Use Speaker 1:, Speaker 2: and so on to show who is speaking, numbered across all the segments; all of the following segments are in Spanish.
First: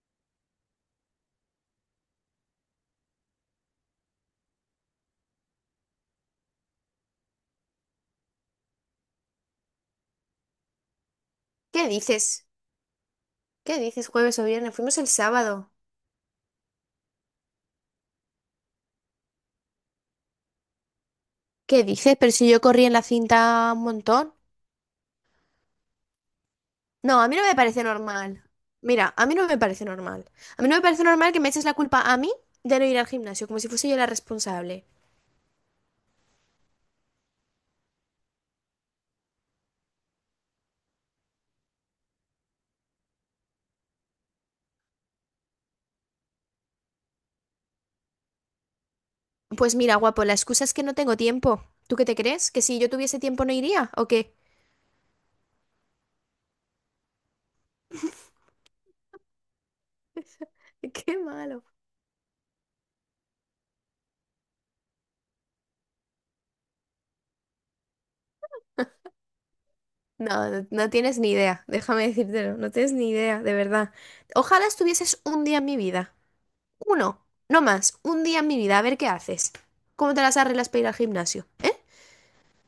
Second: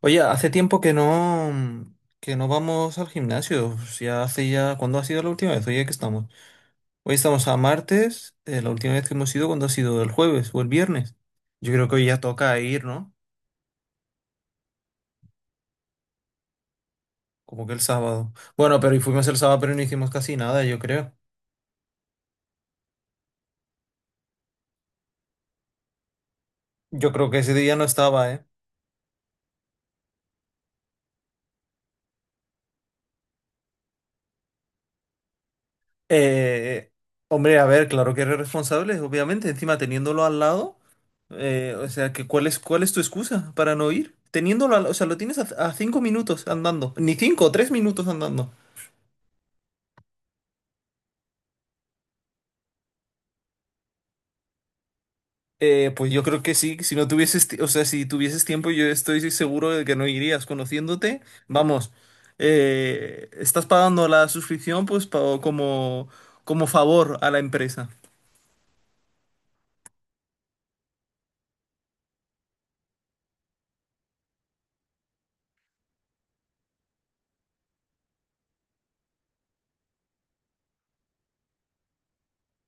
Speaker 1: Oye, hace tiempo que no, que no vamos al gimnasio. Si Ya hace ya. ¿Cuándo ha sido la última vez? Oye, que estamos. Hoy estamos a martes. La última vez que hemos ido, ¿cuándo ha sido? ¿El jueves o el viernes? Yo creo
Speaker 2: ¿Qué
Speaker 1: que hoy ya
Speaker 2: dices?
Speaker 1: toca ir, ¿no?
Speaker 2: ¿Qué dices jueves o viernes? Fuimos el sábado.
Speaker 1: Como que el sábado. Bueno, pero fuimos el sábado, pero no hicimos casi nada, yo creo.
Speaker 2: ¿Qué dices? Pero si yo corrí en la cinta un montón.
Speaker 1: Yo
Speaker 2: No, a
Speaker 1: creo
Speaker 2: mí
Speaker 1: que
Speaker 2: no
Speaker 1: ese
Speaker 2: me
Speaker 1: día no
Speaker 2: parece normal.
Speaker 1: estaba, ¿eh?
Speaker 2: Mira, a mí no me parece normal. A mí no me parece normal que me eches la culpa a mí de no ir al gimnasio, como si fuese yo la responsable.
Speaker 1: Eh, Hombre, a ver, claro que eres responsable, obviamente, encima teniéndolo al lado, o sea, ¿que cuál es tu excusa para no ir? O sea, lo tienes a cinco minutos andando, ni cinco, tres minutos andando.
Speaker 2: Pues mira, guapo, la excusa es que no tengo tiempo. ¿Tú qué te crees? ¿Que si yo tuviese tiempo no iría? ¿O qué?
Speaker 1: Pues yo creo que sí, si no tuvieses, ti- o sea, si tuvieses tiempo, yo estoy seguro de que no irías
Speaker 2: Qué
Speaker 1: conociéndote.
Speaker 2: malo.
Speaker 1: Vamos, estás pagando la suscripción, pues como, como favor a la empresa.
Speaker 2: No, no, no tienes ni idea. Déjame decírtelo. No tienes ni idea, de verdad. Ojalá estuvieses un día en mi vida. Uno, no más, un día en mi vida, a ver qué haces. ¿Cómo te las arreglas para ir al gimnasio?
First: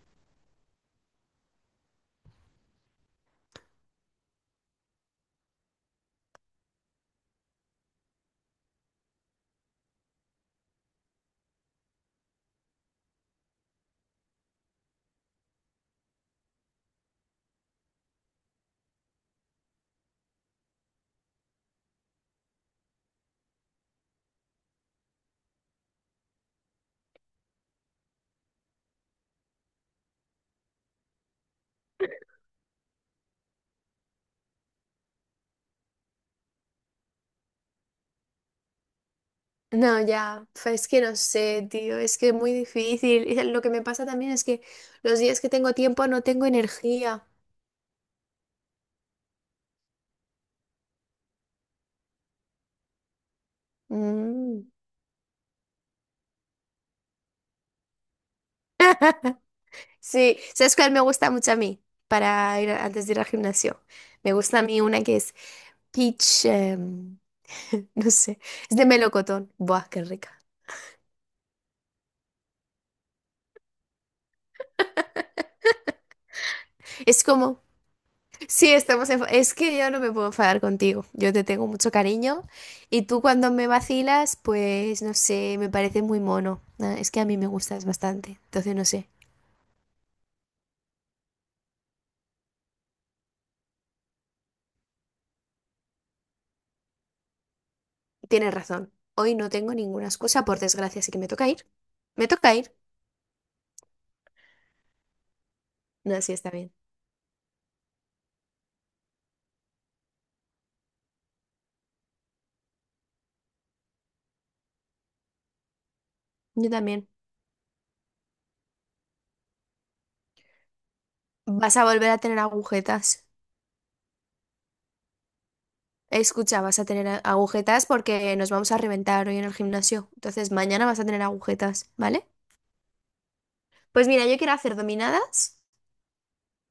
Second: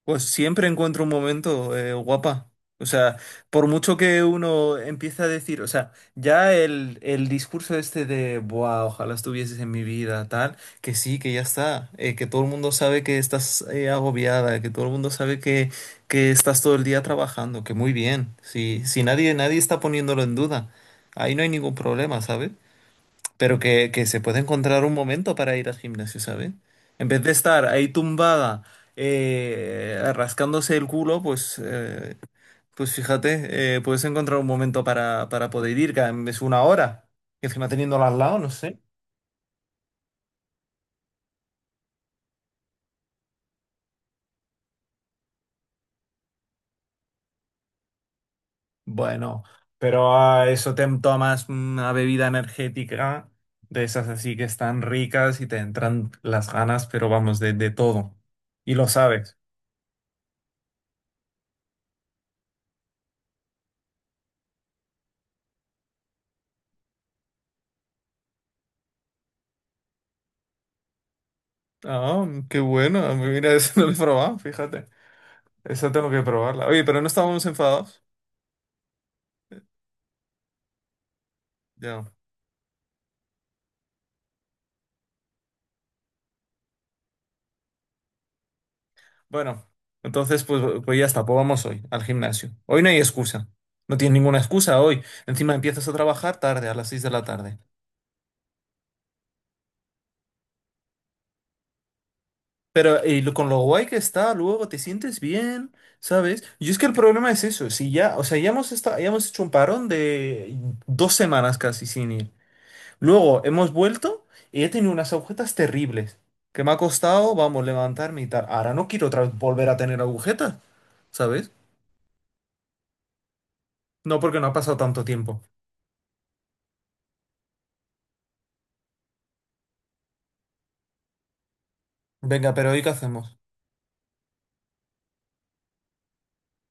Speaker 1: Pues siempre encuentro un momento, guapa. O sea, por mucho que uno empieza a decir, o sea, ya el discurso este de: "Buah, ojalá estuvieses en mi vida, tal", que sí, que ya está, que todo el mundo sabe que estás, agobiada, que todo el mundo sabe que estás todo el día trabajando, que muy bien, si nadie está poniéndolo en duda, ahí no hay ningún problema, ¿sabes? Pero que se puede encontrar un momento para ir al gimnasio, ¿sabes? En vez de estar ahí tumbada, rascándose el culo, pues, pues fíjate, puedes encontrar un momento para poder ir, que es una hora. Y encima teniéndola al lado, no sé.
Speaker 2: No, ya, es que no sé, tío, es que es muy difícil. Y lo que me pasa también es que los días que tengo tiempo no tengo energía.
Speaker 1: Bueno, pero a eso te tomas una bebida energética de esas así que
Speaker 2: Mm.
Speaker 1: están ricas y te entran las ganas, pero vamos, de todo. Y lo sabes.
Speaker 2: Sí, ¿sabes cuál me gusta mucho a mí para ir antes de ir al gimnasio? Me gusta a mí una que es peach, no sé, es de melocotón. Buah, qué rica.
Speaker 1: Ah, qué bueno. Mira, eso no lo he probado, fíjate. Esa tengo que probarla. Oye, pero no
Speaker 2: Es
Speaker 1: estábamos
Speaker 2: como.
Speaker 1: enfadados.
Speaker 2: Sí, estamos es que yo no me puedo enfadar contigo. Yo te tengo mucho
Speaker 1: Ya.
Speaker 2: cariño y tú cuando me vacilas, pues no sé, me parece muy mono. Ah, es que a mí me gustas bastante. Entonces, no sé.
Speaker 1: Bueno, entonces pues ya está, pues vamos hoy al gimnasio. Hoy no hay excusa. No tienes ninguna excusa hoy. Encima empiezas a trabajar tarde, a las 6 de la tarde.
Speaker 2: Tienes razón. Hoy no tengo ninguna excusa, por desgracia, así que me toca ir. Me toca ir.
Speaker 1: Pero con lo guay que está, luego te sientes bien,
Speaker 2: No, sí,
Speaker 1: ¿sabes?
Speaker 2: está
Speaker 1: Y
Speaker 2: bien.
Speaker 1: es que el problema es eso. Si ya, o sea, ya hemos estado, ya hemos hecho un parón de dos semanas casi sin ir. Luego hemos vuelto y he tenido unas agujetas terribles. Que
Speaker 2: Yo
Speaker 1: me ha
Speaker 2: también.
Speaker 1: costado, vamos, levantarme y tal. Ahora no quiero otra vez volver a tener agujetas, ¿sabes?
Speaker 2: Vas a volver a tener agujetas.
Speaker 1: No, porque no ha pasado tanto tiempo.
Speaker 2: Escucha, vas a tener agujetas porque nos vamos a reventar hoy en el gimnasio. Entonces, mañana vas a tener agujetas, ¿vale?
Speaker 1: Venga, ¿pero hoy qué hacemos?
Speaker 2: Pues mira, yo quiero hacer dominadas.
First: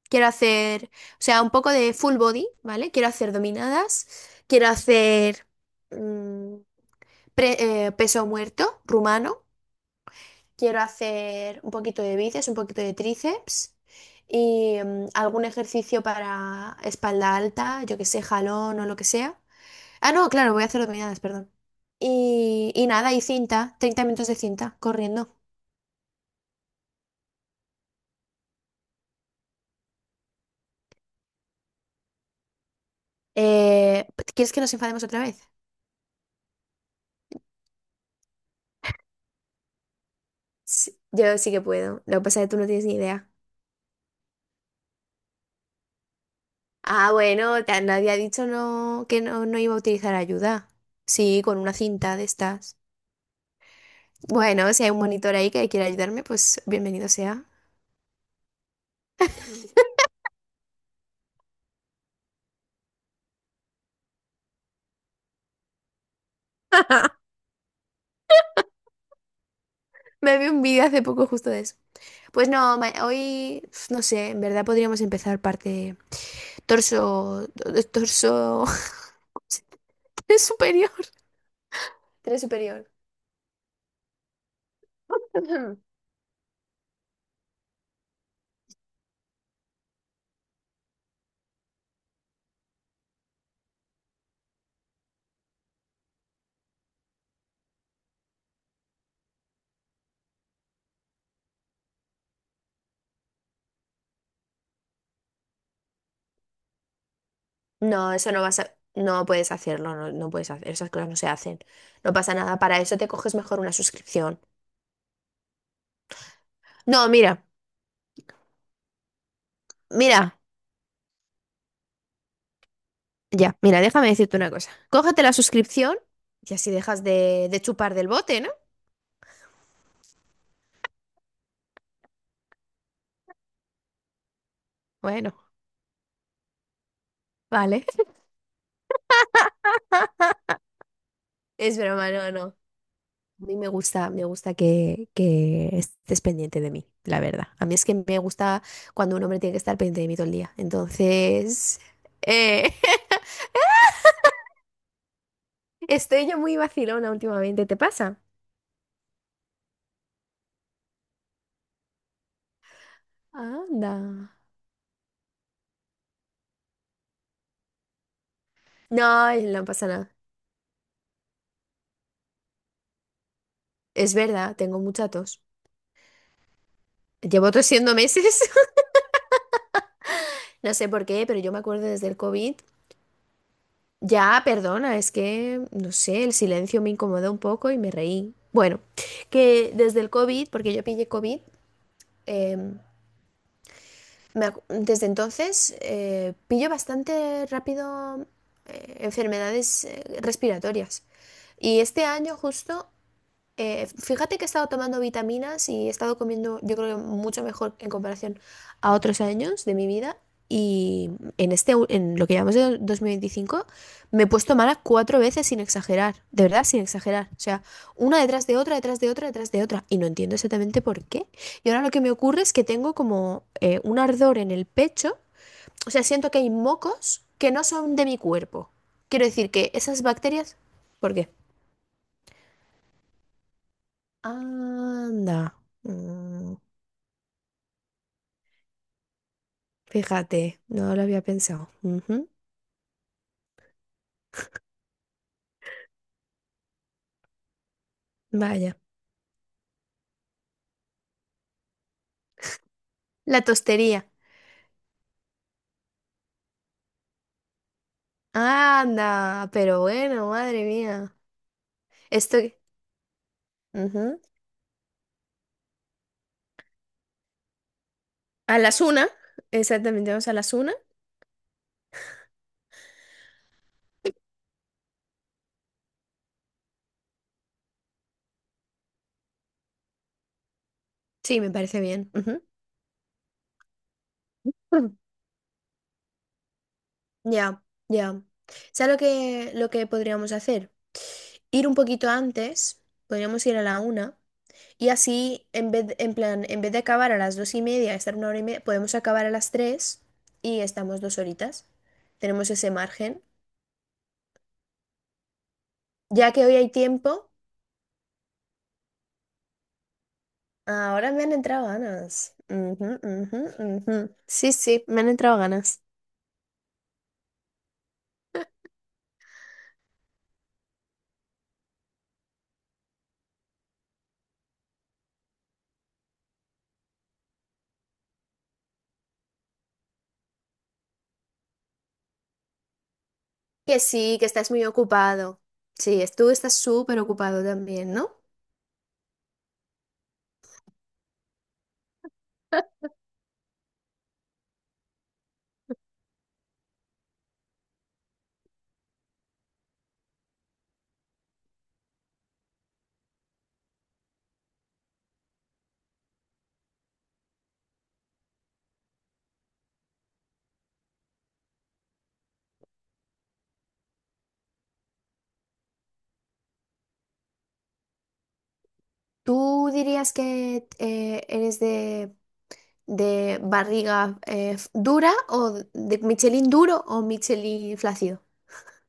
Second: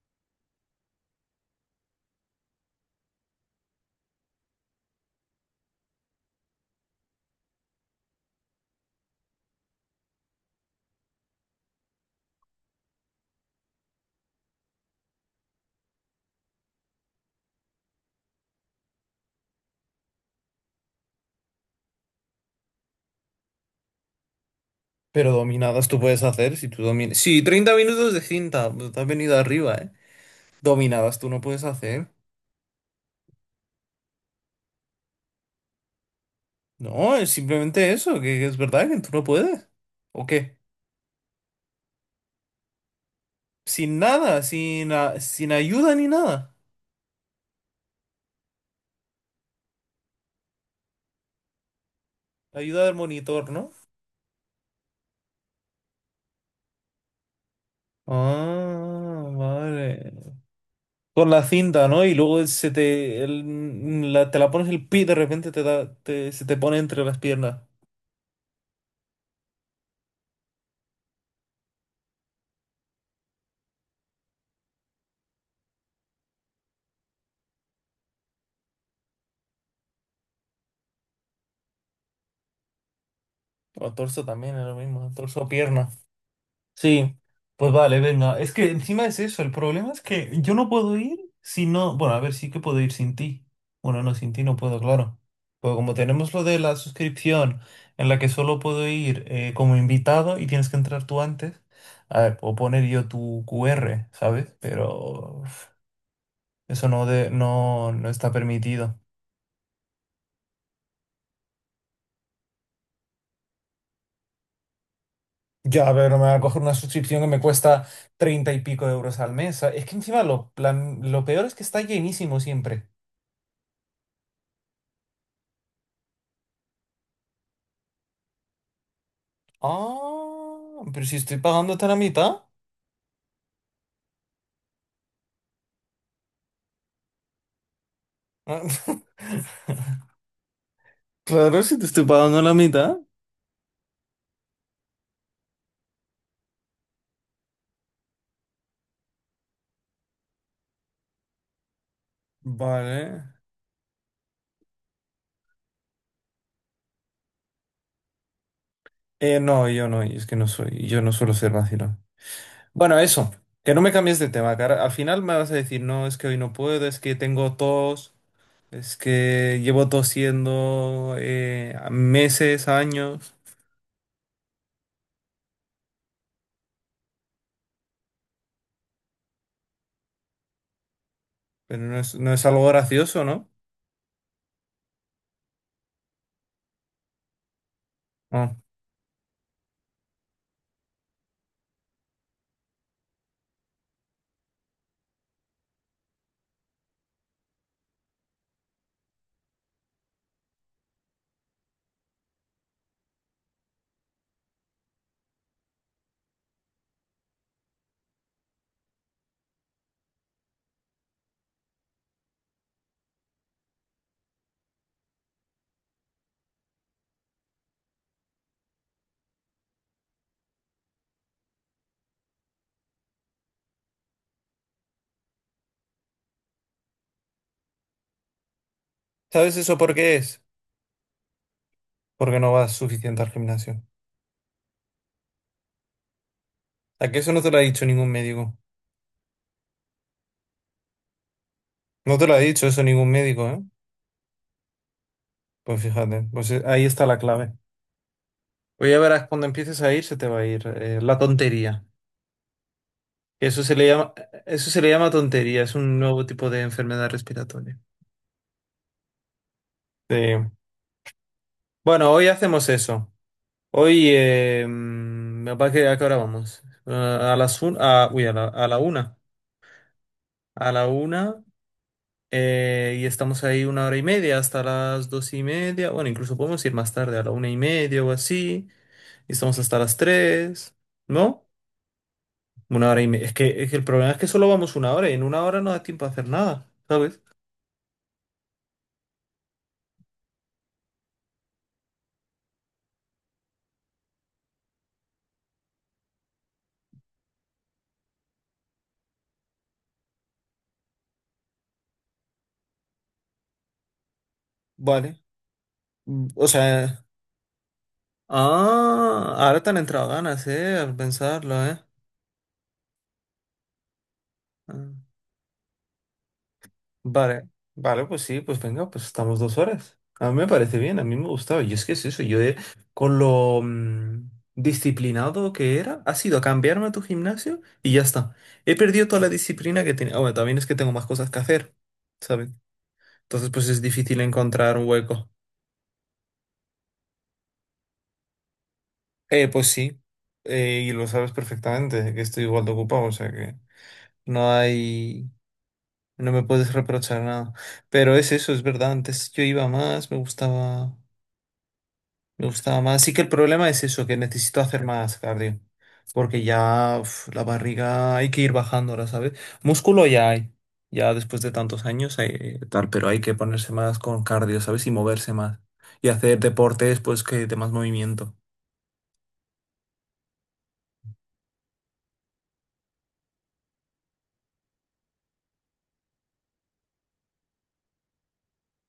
Speaker 2: Quiero hacer, o sea, un poco de full body, ¿vale? Quiero hacer dominadas, quiero hacer mm, peso muerto rumano, quiero hacer un poquito de bíceps, un poquito de tríceps y algún ejercicio para espalda alta, yo que sé, jalón o lo que sea. Ah, no, claro, voy a hacer dominadas, perdón. Y nada, y cinta, 30 minutos de cinta,
Speaker 1: Pero
Speaker 2: corriendo.
Speaker 1: dominadas tú puedes hacer si tú dominas. Sí, 30 minutos de cinta. Te has venido arriba, ¿eh? Dominadas tú no puedes hacer.
Speaker 2: Eh, ¿Quieres que nos enfademos otra vez?
Speaker 1: No, es simplemente eso, que es verdad que tú no puedes. ¿O qué?
Speaker 2: Sí, yo sí que puedo, lo que pasa es que tú no tienes ni idea.
Speaker 1: Sin nada, sin ayuda ni nada.
Speaker 2: Ah, bueno, nadie ha dicho no, que no, no iba a utilizar ayuda. Sí, con una cinta de estas.
Speaker 1: Ayuda del monitor, ¿no?
Speaker 2: Bueno, si hay un monitor ahí que quiera ayudarme, pues bienvenido sea.
Speaker 1: Ah, vale. Con la cinta, ¿no? Y luego se te, te la pones el pie y de repente se te pone entre las piernas.
Speaker 2: Me vi un vídeo hace poco justo de eso. Pues no, hoy, no sé, en verdad podríamos empezar parte torso, torso tres superior. Tres superior.
Speaker 1: O torso también, es lo mismo, torso, pierna. Sí, pues vale, venga. Es que encima es eso, el problema es que yo no puedo ir si no. Bueno, a ver, sí que puedo ir sin ti. Bueno, no, sin ti no puedo, claro. Pues como tenemos lo de la suscripción en la que solo puedo ir, como invitado, y tienes que entrar tú antes, a ver, puedo poner yo tu QR, ¿sabes? Pero. Eso no, no, no
Speaker 2: No,
Speaker 1: está
Speaker 2: eso no vas a,
Speaker 1: permitido.
Speaker 2: no puedes hacerlo, no, no puedes hacer, esas cosas no se hacen. No pasa nada, para eso te coges mejor una suscripción.
Speaker 1: Ya, pero me va a coger una
Speaker 2: No,
Speaker 1: suscripción que me
Speaker 2: mira,
Speaker 1: cuesta treinta y pico de euros al mes. Es que encima
Speaker 2: mira.
Speaker 1: lo peor es que está llenísimo siempre.
Speaker 2: Ya, mira, déjame decirte una cosa. Cógete la suscripción y así dejas de chupar del bote, ¿no?
Speaker 1: Ah, pero si estoy pagando hasta la mitad.
Speaker 2: Bueno, vale.
Speaker 1: Claro,
Speaker 2: Es
Speaker 1: si te estoy
Speaker 2: broma, no,
Speaker 1: pagando
Speaker 2: no.
Speaker 1: la mitad.
Speaker 2: A mí me gusta que estés pendiente de mí, la verdad. A mí es que me gusta cuando un hombre tiene que estar pendiente de mí todo el día. Entonces, eh,
Speaker 1: Vale.
Speaker 2: estoy yo muy vacilona últimamente, ¿te pasa?
Speaker 1: No, yo no, es que no soy, yo no suelo ser vacilón. Bueno, eso, que no me
Speaker 2: Anda.
Speaker 1: cambies de tema, cara. Al final me vas a decir: "No, es que hoy no puedo, es que tengo tos. Es
Speaker 2: No,
Speaker 1: que
Speaker 2: no pasa
Speaker 1: llevo
Speaker 2: nada.
Speaker 1: tosiendo, meses, años",
Speaker 2: Es verdad, tengo mucha tos. Llevo tosiendo meses. No sé por qué, pero yo me
Speaker 1: pero
Speaker 2: acuerdo
Speaker 1: no
Speaker 2: desde
Speaker 1: es,
Speaker 2: el
Speaker 1: no es
Speaker 2: COVID.
Speaker 1: algo gracioso, ¿no?
Speaker 2: Ya, perdona, es que, no sé, el silencio me incomodó un poco y me reí.
Speaker 1: No.
Speaker 2: Bueno, que desde el COVID, porque yo pillé COVID, em, desde entonces pillo bastante rápido enfermedades respiratorias. Y este año justo fíjate que he estado tomando vitaminas y he estado comiendo, yo creo que mucho mejor en comparación a otros años de mi vida. Y en lo que llamamos de 2025, me he puesto mala cuatro veces sin exagerar, de verdad sin exagerar. O sea, una detrás de otra, detrás de otra, detrás de otra. Y no entiendo exactamente por qué. Y ahora lo que me ocurre es que tengo como un ardor en el pecho. O sea, siento que hay mocos que no son de mi cuerpo. Quiero decir
Speaker 1: ¿Sabes
Speaker 2: que
Speaker 1: eso por
Speaker 2: esas
Speaker 1: qué es?
Speaker 2: bacterias... ¿Por qué?
Speaker 1: Porque no vas suficiente al gimnasio.
Speaker 2: Anda. Mm,
Speaker 1: ¿A que eso no te lo ha dicho ningún médico?
Speaker 2: Fíjate, no lo había pensado.
Speaker 1: No te
Speaker 2: Ujú.
Speaker 1: lo ha dicho eso ningún médico, ¿eh? Pues fíjate, pues ahí está la clave.
Speaker 2: Vaya.
Speaker 1: Pues ya verás, cuando empieces a ir se te va a ir, la tontería.
Speaker 2: La
Speaker 1: Eso se le
Speaker 2: tostería.
Speaker 1: llama, eso se le llama tontería, es un nuevo tipo de enfermedad respiratoria.
Speaker 2: Anda, pero
Speaker 1: Sí.
Speaker 2: bueno, madre mía.
Speaker 1: Bueno, hoy
Speaker 2: Estoy.
Speaker 1: hacemos eso.
Speaker 2: Ujú.
Speaker 1: Oye, mm, ¿capaz que a qué hora vamos? Ah, a las un, a, uy,
Speaker 2: A
Speaker 1: a la
Speaker 2: las una.
Speaker 1: una.
Speaker 2: Exactamente, vamos a las
Speaker 1: A
Speaker 2: una.
Speaker 1: la una, y estamos ahí una hora y media, hasta las dos y media. Bueno, incluso podemos ir más tarde, a la una y media o así. Y estamos hasta las tres,
Speaker 2: Sí,
Speaker 1: ¿no?
Speaker 2: me parece bien.
Speaker 1: Una hora y media. Es que el problema es que solo vamos una
Speaker 2: Ujú.
Speaker 1: hora, y en una hora no da tiempo a hacer nada, ¿sabes?
Speaker 2: Ya, ya. ¿Sabes lo que podríamos hacer? Ir un poquito antes. Podríamos ir a la una. Y así, en plan, en vez de acabar a las dos y media, estar una hora y media, podemos acabar a las tres y estamos dos horitas. Tenemos ese margen.
Speaker 1: Vale. Mm,
Speaker 2: Ya que
Speaker 1: o
Speaker 2: hoy hay
Speaker 1: sea,
Speaker 2: tiempo,
Speaker 1: ah, ahora te han entrado ganas, ¿eh? Al
Speaker 2: ahora me han
Speaker 1: pensarlo,
Speaker 2: entrado
Speaker 1: ¿eh?
Speaker 2: ganas. Ujú, ujú, ujú. Sí, sí,
Speaker 1: Ah.
Speaker 2: me han entrado ganas.
Speaker 1: Vale, vale, pues sí, pues venga, pues estamos dos horas. A mí me parece bien, a mí me gustaba. Y es que es eso, con lo, disciplinado que era, ha sido a cambiarme a tu gimnasio y ya está. He perdido toda la disciplina que tenía. Ah, bueno, también es que tengo más cosas que hacer, ¿sabes? Entonces, pues
Speaker 2: Que
Speaker 1: es
Speaker 2: sí,
Speaker 1: difícil
Speaker 2: que estás muy
Speaker 1: encontrar un hueco.
Speaker 2: ocupado. Sí, tú estás súper ocupado también, ¿no?
Speaker 1: Pues sí, y lo sabes perfectamente, que estoy igual de ocupado, o sea que no hay, no me puedes reprochar nada. Pero es eso, es verdad, antes yo iba más, me gustaba... Me gustaba más. Sí que el problema es eso, que necesito hacer más cardio. Porque ya uf, la barriga hay que ir bajándola, ¿sabes? Músculo ya hay. Ya después de tantos años hay tal, pero hay que ponerse más con cardio, ¿sabes? Y moverse más. Y hacer deportes, pues, que de más movimiento.
Speaker 2: ¿Tú dirías que eres de barriga dura o de Michelin duro o Michelin flácido?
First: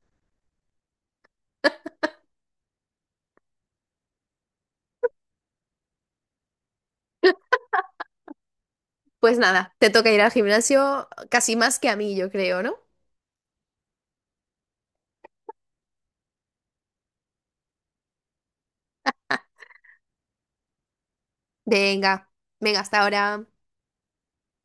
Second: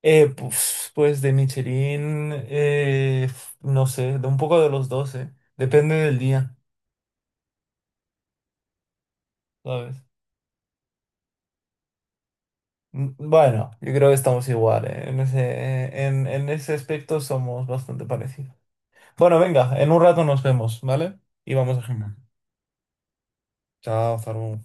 Speaker 1: Pues, pues de Michelin, no sé, de un poco de los dos, ¿eh? Depende del día,
Speaker 2: Pues nada, te
Speaker 1: ¿sabes?
Speaker 2: toca ir al gimnasio casi más que a mí, yo creo, ¿no?
Speaker 1: Mm, bueno, yo creo que estamos igual, ¿eh? En ese, en ese aspecto somos bastante parecidos. Bueno, venga, en un rato nos vemos, ¿vale? Y vamos al gimnasio.
Speaker 2: Venga, venga, hasta ahora.
Speaker 1: Chao, Zaru.